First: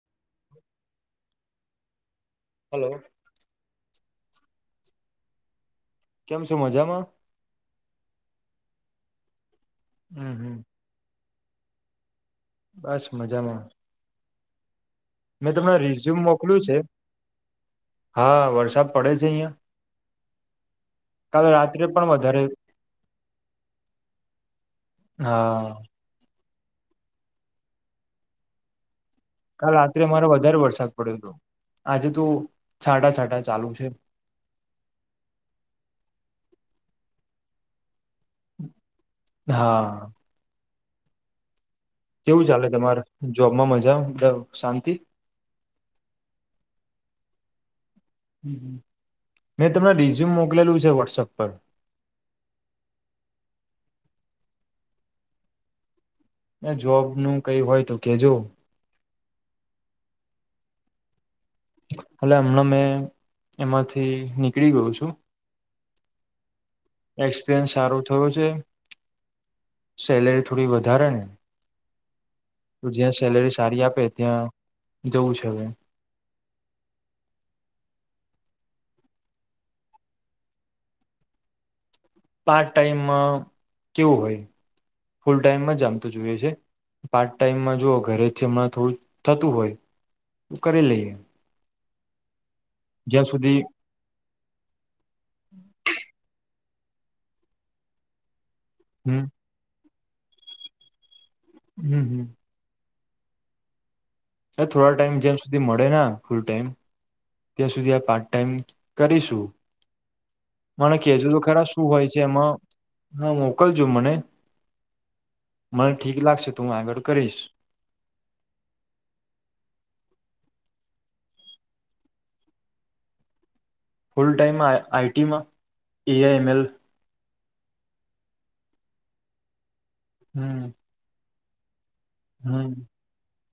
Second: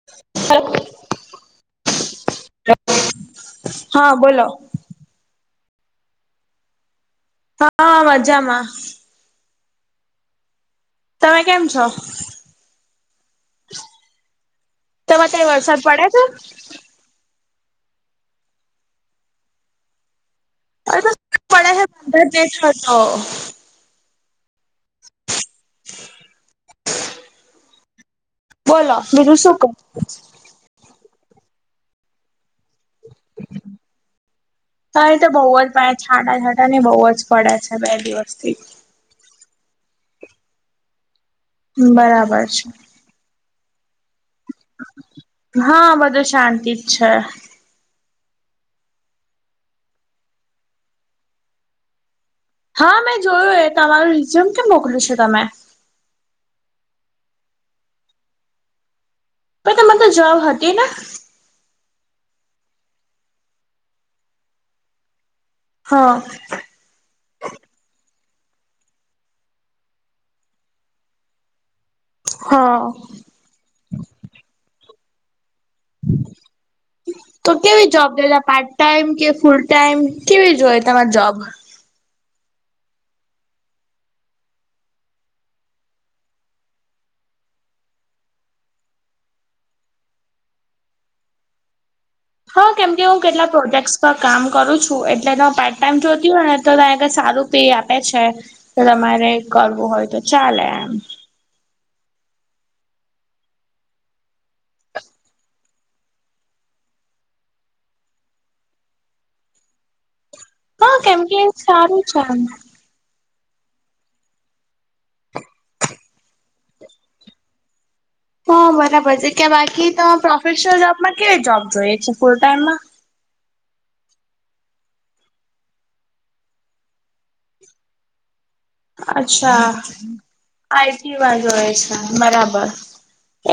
[unintelligible] Hello હા બોલો કેમ છો મજામાં હા હા મજામાં હમ હમ તમે કેમ છો બસ મજામાં તમારે ત્યાં મેં તમને વરસાદ રિઝ્યુમ પડે મોકલ્યું છે હા વરસાદ પડે છે અહિયાં અ કાલ પડે રાત્રે પણ હંદર બે વધારે હા બોલો બીજું શું? ક કાલ રાત્રે મારો વધારે વરસાદ પડ્યો હતો આજે તો છાંટા છાંટા ચાલુ છે. હા એ તો બહુ જ છાંટા છાંટા ને બહુ જ પડે છે બે દિવસથી હા બરાબર કેવું ચાલે છે તમારે જોબમાં મજા શાંતિ હા બધું શાંતિ જ છે. હ મેં તમને રિઝ્યુમ મોકલેલું છે વોટ્સઅપ પર હા મેં જોય એ તમારું જેમ કે મોકલ્યું છે તમે એ જોબ નું કઈ હોય તો કેજો પણ તમારે તો જબ હતી ને. હલે હમણાં મેં એમાંથી નીકળી ગયો છું. હા એક્સપિરિયન્સ સારો થયો છે. સેલેરી થોડી વધારે ને હા તો જ્યાં સેલરી સારી આપે ત્યાં જવું છે હવે તો કેવી જોબ જોઈ ત પાર્ટ ટાઈમ કે ફૂલ ટાઈમ કેવી જોઈ તમારે જોબ પાર્ટ ટાઈમમાં કેવું હોય ફૂલ ટાઈમમાં જમ તો જોઈએ છે. પાર્ટ ટાઈમમાં જોુઓ ઘરે છે હમણાં થોડું થતું હોય તો કરી લઈએ હા કેમ હું જ્યાં કેટલા સુધી પ્રોજેક્ટ તો કામ કરું છું એટલે ત પાર્ટ ટાઈમ જોતી હોય ને તો ત સારું પે આપે છે તો હમ તમારે કરવું હોય તો ચાલે એમ હમ હમ થોડા ટાઈમ જેમ સુધી મળે ફૂલ ટાઈમ ત્યાં સુધી આ પાર્ટ ટાઈમ કરીશું મને હા કેહેજ કેમ તો કે ખરા શું સારું હોય છે એમ એમાં હા મોકલજો મને મને ઠીક લાગશે તો હું આગળ કરીશ હા બરાબર છે કે્યા બાકી ત પ્રોફેશનલ જોબમાં કેવી જોબ જોઈએ છે ફૂલ ટાઈમમાં ફુલ ટાઈમ આ આઈ ટીમાં એઆઈ એમ એલ અચ્છા હમ્મ આઈ સીમા જુએ છે બરાબર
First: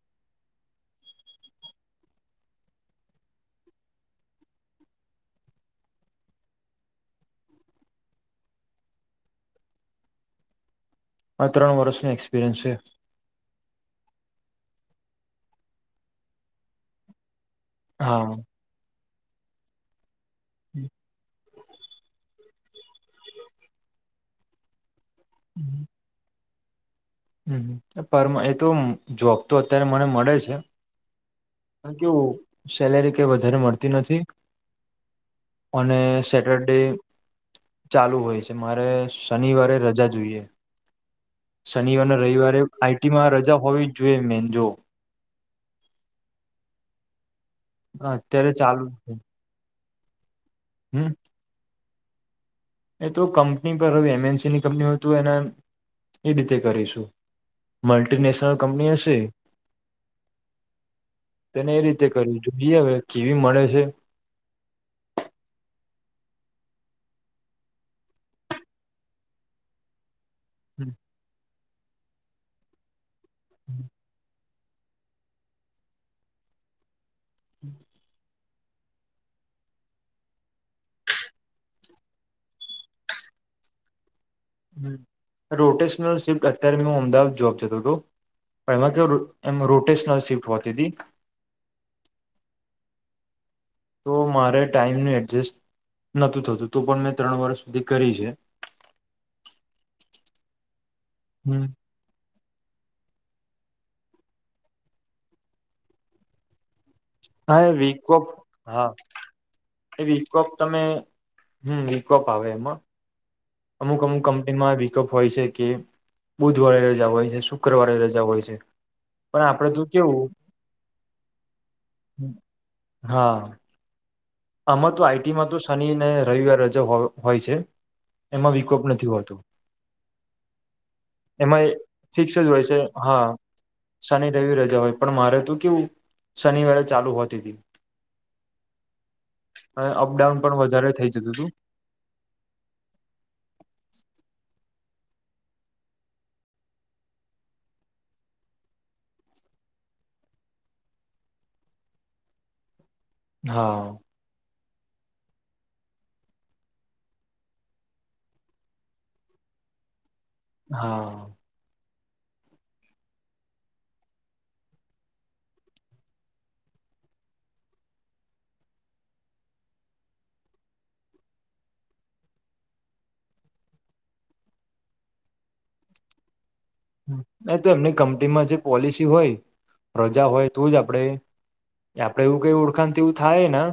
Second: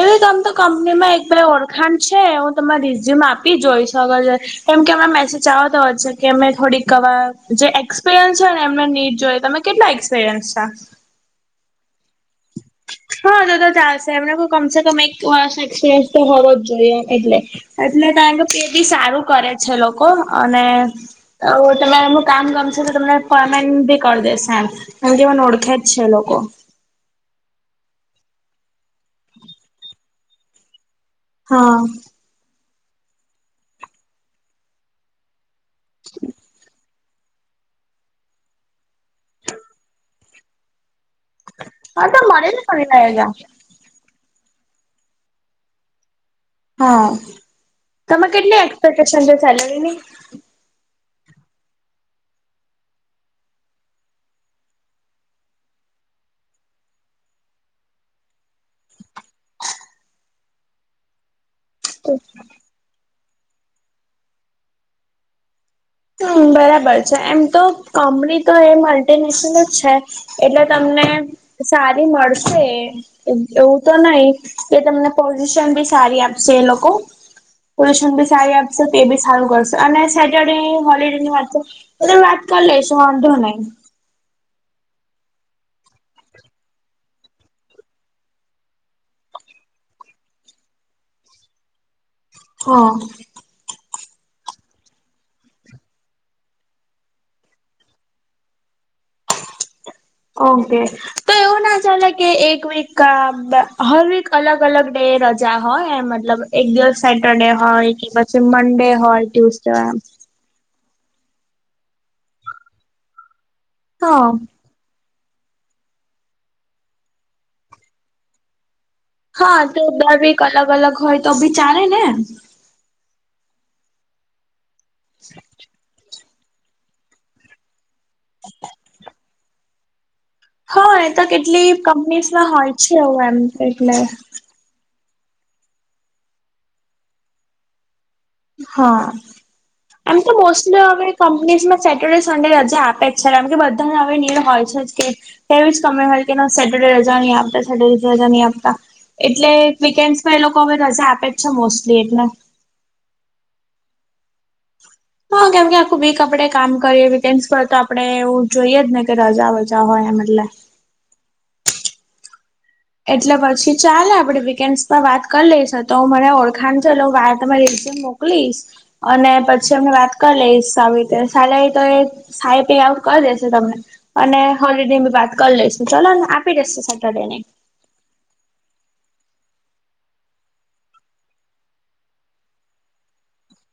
એવી તમ તો કંપની માં એક પ ઓળખાણ છે હું તમે રિઝ્યુમ આપી જોઈ અગર જો. કેમ કે એમને મેસેજ આવતા હોય છે કે એમે થોડીકવા જે એક્સપિરિયન્સ છે ને એમને નીટ જોઈ તમે કેટલા એક્સપિરિયન્સ છ. આ ત્રણ વર્ષનો એક્સપિરિયન્સ છે. હા દ તો ચાલશે એમને કમસે કમ એક વર્ષ એક્સપિરિયન્સ તો હોવો જ જોઈએ એમ એટલે- એટલે હા તણ કે પે બી સારું કરે છે લોકો અને તમે એમ- કામ ગમશે તો તમને પમેન્ટ ભી કરી દેશેેડ એમ કે મને ઓળખે જ છે લોકો- હમ પર એ તો જોબ તો અત્યારે મને મળે છે. હા પણ સેલેરી ક વધારે મળતી નથી. અને સેટરડે- ચાલુ હોય છે મારે શનિવારે રજા જોઈએ- શનિવાર અને તો મળે રવિવારે ને ફરી જા આઈટીમાં રજા હોવી જ જોઈએ મેજો- હા તમે અત્યારે કેટલી ચાલુ એક્સપેક્ટેશન છે સેલરીની- હમ- એ તો કંપની પર હવે એમએનસી ની કંપની હોય તો એને એ રીતે કરીશું- મલ્ટીનેશનલ કંપની હશે- તેને એ રીતે કરવી જોઈએ હવે કેવી મળે છે. હમ બરાબર છે એમ તો કોમેડી તો એ મલ્ટીનેશનલ જ છે. એટલે તમને સારી મળશે એવું તો નહીં- કે તમને પોઝિશન બી સારી આપશે એ લોકો- હમ [unintelligible] પોશન બી સારી આપશે તો એ બી સારું કરશે અને સેટરડે- હોલીડે ની વાત એ વાત કરલે એ વાધો નઈ- હ રોટેશનલ શિફ્ટ અત્યારે મેં હું અમદાવાદ જબ જતો હતો? પેલા તો એમ રોટેશન શિફ્ટ હોતી હતી. હા તો મારે ટાઈમનું એડજસ્ટ નહોતું થતું તો પણ મેં ત્રણ વર્ષ સુધી કરી છે. ઓકે- એવું હમ ના ચાલે કે એક વીક કા હર વીક અલગ અલગ ડે રજા હોય મતલબ એક દિવસ- સેટરડે હા એ હોય કે વીકોપ પછી મંડે હોય ટ્યુસડેય એમ- વિકપ તમે હમ વિકપ આવે એમાં અમુક અમુક હા કંપનીમાં- અપ હોય છે કે બુધવારે રજા હોય છે શુક્રવારે રજા હોય છે. પણ હા આપડે તો બ કેવું બીક અલગ અલગ હોય તો બી ચાલે ને- હા આમાં તો આઈટીમાં તો શનિ અને રવિવાર રજા હોય છે. એમાં વિકોપ નથી હોતો- હા એ તો કેટલી કંપનીઝમાં હોય છે એવું એમ એટલે- શનિ રજા હોય પણ મારે તો કેવું શનિવારે ચાલુ હોતી હતી- હા એમ તો અપડાઉન પણ વધારે મોસ્ટલીમે થઈ જતું હતું. કંપનીઝ માં - સેટરડે સંન્ડે રજે આપે જ છે ને એમ કે બધાને હવે નીળ હોય છે જ કે- એવી જ કમે હોય કે ના સેટરડે રજા નહી આપતા સેટરડે રજા નહી આપતા- એટલે વીકેન્ડમાં એ લોકો હવે રજા આપે જ છે. મોસ્ટલી એટલે- હા- હા કેમ કે આખું વીક આપડે કામ કરીએ તેમસ પર તો આપડે એવું જોઈએ જ ને કે રજા વજા હોય એ મતલે- હા- એટલે પછી ચાલ આપડે વીકેન્ડસ પર વાત કરી લઈશ તો હ મને ઓળખાણ છે એટ હ વા તમારી રિન મોક- મોકલીશ અને પછી અમને વાત કરી લઈશ આવી રીતે સલે તો એ- સાઈ પી આઉ કરી દેશે તમને અને હોલિડીે બી વાત કરી લઈશું ચલો ને આપી દેસે. એ તો એમની કંપનીમાં જે પોલિસી હોય રજા હોય તો જ આપડે આપડે એવું કઈ ઓળખાણ એવું થાય ના.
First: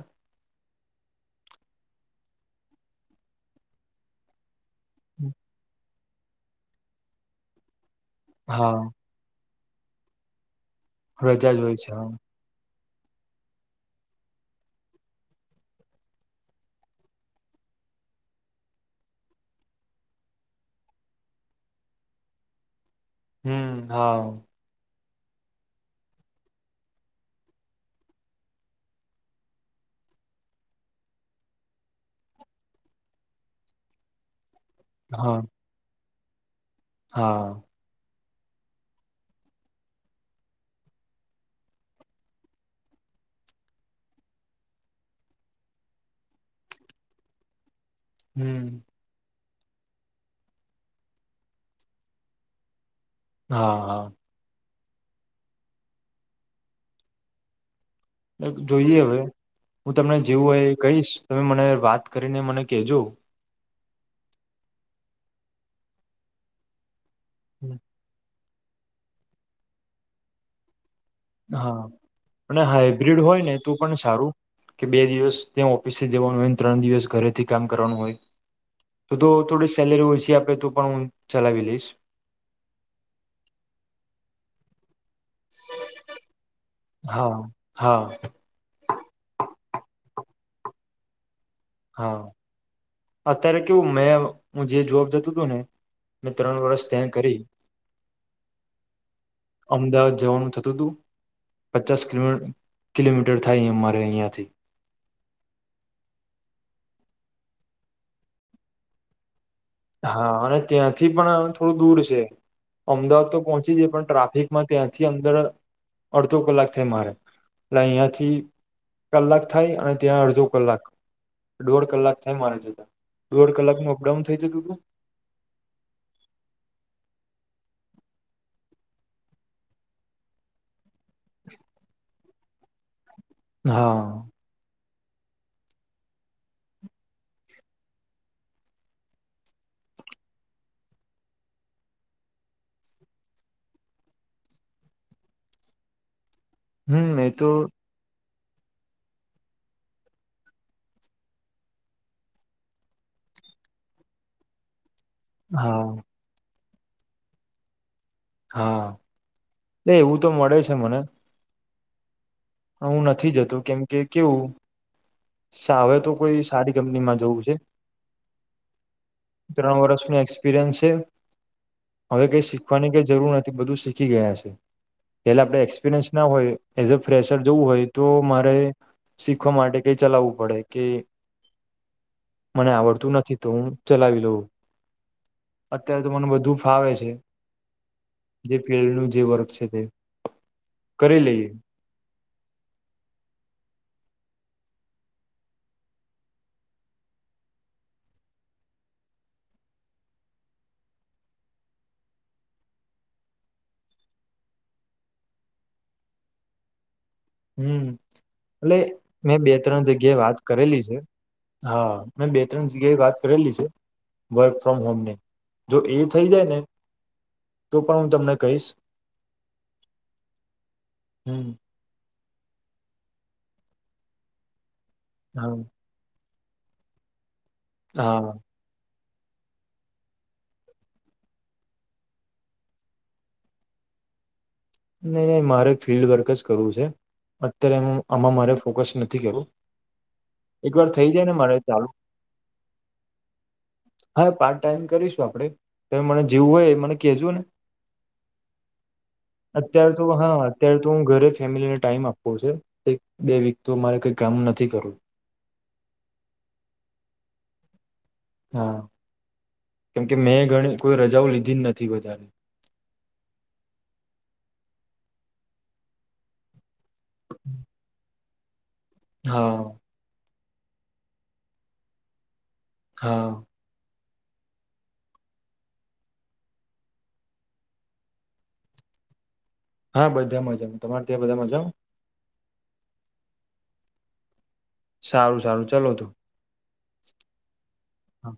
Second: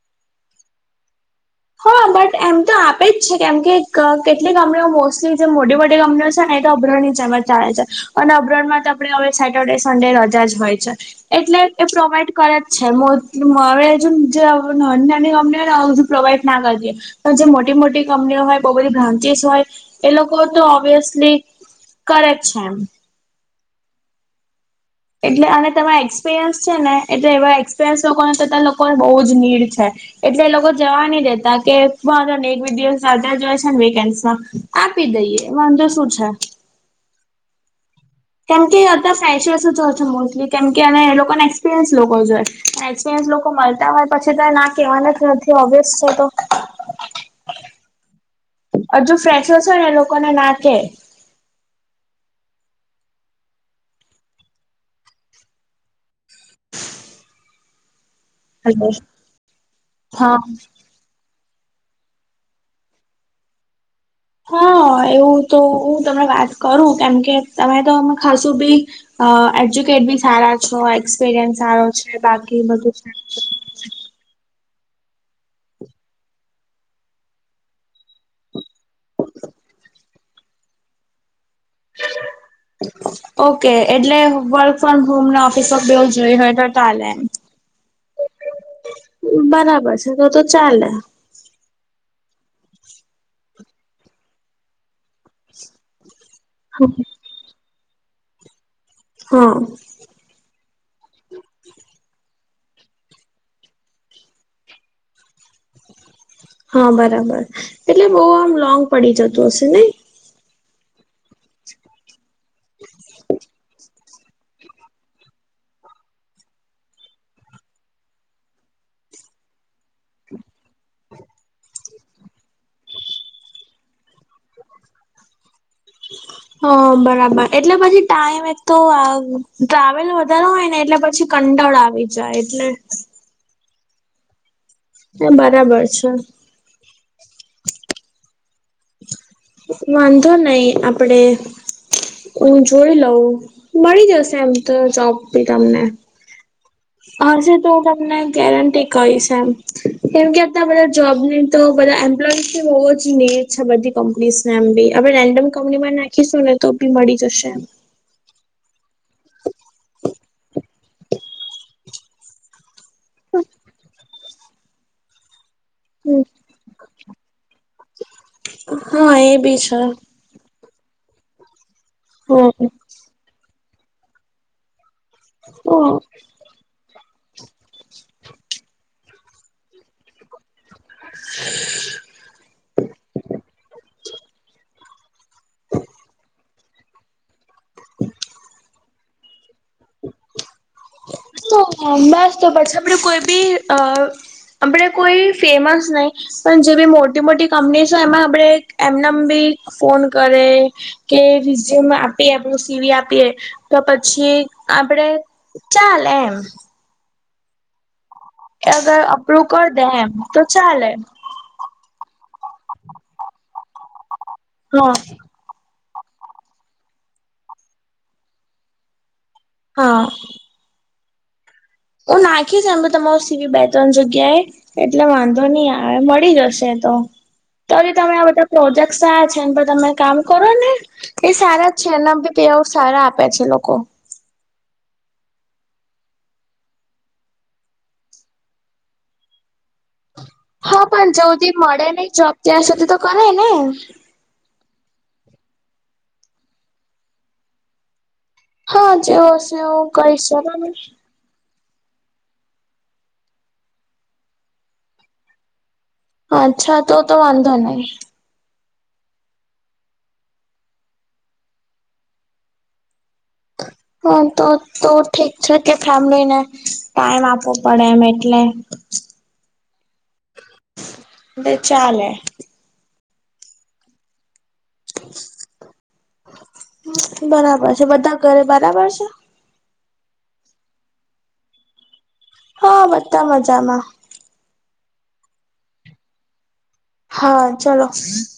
હા બટ એમ તો આપે જ છે કેમ કે કેટલીક કંપનીઓ મોસ્ટલી જે મોટી મોટી કંપનીઓ છે. ને- અભરણ જેમજ ચાલે છે અને અભરણ માં હા તો આપણે હવે સેટરડે સન્ડે રજા જ હોય છે. રજા જ એટલે હોય એ છે હા પ્રોવાઈડ- કર જ છે હવેજુ જે નાની નાની અમનેધું પ્રોવાઈડ- ના કરીએ પણ જે મોટી મોટી કંપનીઓ હોય બહુ બધી બ્રાન્ચિસ હોય- એ લોકો તો ઓબ્વિયસલી કરે છે એમ. હમ હાવ. એટલે અને તમારા એક્સપિરિયન્સ છે ને એટલે એવા એક્સપિરિયન્સ લોકોને કરતા લોકોને બહુ જ નીડ છે. એટલે એ લોકો જવા ન દેતા કે વાંધો ન‌ઇ એક દિવસ [inaudible] સાથે જાય છે વિકેશમાં આપી હા દઈએ વાંધો શું છે. હા. કેમ કે અતા ફ્રેશ વસ જ હો છે મોસ્ટલી કેમ કે અને એ લોકોને એક્સપિરિયન્સ લોકો જોએ. એક્સપિરિયન્સ લોકો મળતા હોય પછી તો ના કહેવાના જ નથી ઓબ્વિયસ તો તો. હમ. હજુ ફ્રેશો છો ને એ લોકોને નાકે. હા હા. જોઈએ હવે હું તમને હા જેવું હોય એ કહીશ તમે મને વાત કરીને મને કહેજો. હા એવું તો હું તમને વાત કરું કેમ કે તમે તો. ખાસું બી અ એજ્યુકેટ બી સારા. સો એક્સપિરિયન્સ સારો છે બાકી બધું સારું. તું પણ સારું. કે બે દિવસ ત્યા ઓફિસ જવાનું હોય ને ત્રણ દિવસ ઘરેથી કામ કરવાનું હોય. તો તો થોડી સેલેરી ઓછી આપે તો પણ હું ચલાવી લઈશ. ઓકે એટલે વલ્ડ. ફમ હોમ ના ઓફિસ માં બેવુ હોય તો ચાલે. હા હા બરાબર છે તો તો ચાલે. હા અત્યારે કેવું મેં હું જે જોબ જતો. જતો ને મેં ત્રણ વર્ષ તે કરી. હા અમદાવાદ જવાનું થતું તું. પચાસ કિલો કિલોમીટર થાય અમારે અહીંયાથી. હા બરાબર એટલે બહુ આમ લોંગ પડી જતું હશે ને. હા અને ત્યાંથી પણ થોડું દૂર છે અમદાવાદ તો પહોંચી જાય પણ ટ્રાફિક માં ત્યાંથી અંદર અડધો કલાક થાય મારે એટલે અહિયાંથી કલાક થાય અને ત્યાં અડધો કલાક. હ [inaudible] દોઢ કલાક થાય મારે જતા દોઢ કલાક ન અપડાઉન થઈ જતું તું. હ બરાબર એટલે પછી ટાઈમ એક તો અ ટ્રાવેલ વધારો હોય ને એટલે પછી. પછી કંટાળો આવી જાય એટલે. હા. તે બરાબર છે. વાંધો નહી આપડે. હું જોઈ લઉં મળી જશે એમ તો જોબ બી તમને. હમ એ આજે તો તમને. ગેરંટી કહીશ એમ કેમ કે અતા બધા જોબ નહી તો બધા એમ્પ્લોય હોવો જ‌ઇએ. છે બધી કંપનીઝ ને એમ બી હવે રેન્ડમ કંપની હા માં નાખીશું ને તો બી મળી જશે એમ. હા એ એવું તો મળે છે મને. હું નથી જતો કેમ કે કેવું. સાવે તો કોઈ સારી કંપનીમાં જવું છે. હા એ બી છે. એપિરયન્સ છે હવે કઈ શીખવાની હમ કઈ જરૂર નથી બધું શીખી ગયા છે. પેલા આપણે એક્સપિરિયન્સ ના હોય એઝ અ ફ્રેશર જવું હોય તો મારે શીખવા માટે કઈ ચલાવવું પડે. કે મને આવડતું નથી તો હું ચલાવી લઉં. અત્યારે તો મને બધું ફાવે છે. [unintelligible] નુ જે વર્ક છે તે કરી લઈએ. બસ તો બટસ આપણે કોઈ બી અ આપણે કોઈ ફેમસ નહી પણ જે બી મોટી મોટી કંપની છે એમાં આપણેે એમનેમ બી ફોન કરે કે રીઝયુમ આપીએ આપણું સીવી આપીએ તો પછી આપડે ચાલ એમ. હમ્મ એટલે અગર મેં અપ્રુવ બે કરી દે ત્રણ એમ જગ્યાએ વાત તો કરેલી ચાલે છે. હા મેં બે ત્રણ જગ્યાએ વાત કરેલી છે વર્ક ફ્રોમ હા હોમ ને. જો એ થઈ જાય ને તો પણ હું તમને કહીશ હા. હમ્મ. હું નાખીશ એમ તમારો સીવી બે ત્રણ જગ્યાએ એટલે વાંધો હા નહી આવે. હવે મળી જશે એ તો તો બી તમે આ હા બધા પ્રોજેક્ટ થાય છે ને તમે કામ કરો ને એ સારા જ છે એના બી પૈહા ઓ સારા આપે છે લોકો. નહી નહી મારે ફિલ્ડ વર્ક જ કરવું છે. અત્યારે હું આમાં મારે ફોકસ નથી કરવું. એક હા વાર થઈ પણ જયો જાય ને હુદી મારે મળે ચાલુ નઈ જોબ ત્યાં સુધી તો કરે ને. હા એ પાર્ટ ટાઈમ કરીશું આપડે તમે મને જેવું હોય મને કહેજો ને. હા જે [unintelligible] અત્યારે તો હા અત્યારે તો હું ઘરે ફેમિલીને ટાઈમ આપ આપવું છે એક બે વીકતો મારે કઈ કામ નથી કરવું. અચ્છા તો તો વાંધો નહી. હા કેમકે મેં ઘણી કોઈ રજાઓ લીધી જ નથી વધારે. હા તો તો ઠીક છે કે ફેમલીને ટાઈમ આપવો પડે એમ એટલે હા. મેં ચાલે હા. બરાબર છે બધા ઘરે બરાબર છે. હા બધા મજામાં તમારે ત્યાં બધા મજમા. હા બધા મજામાં. સારું સારું ચાલો તો. હા ચલો. હા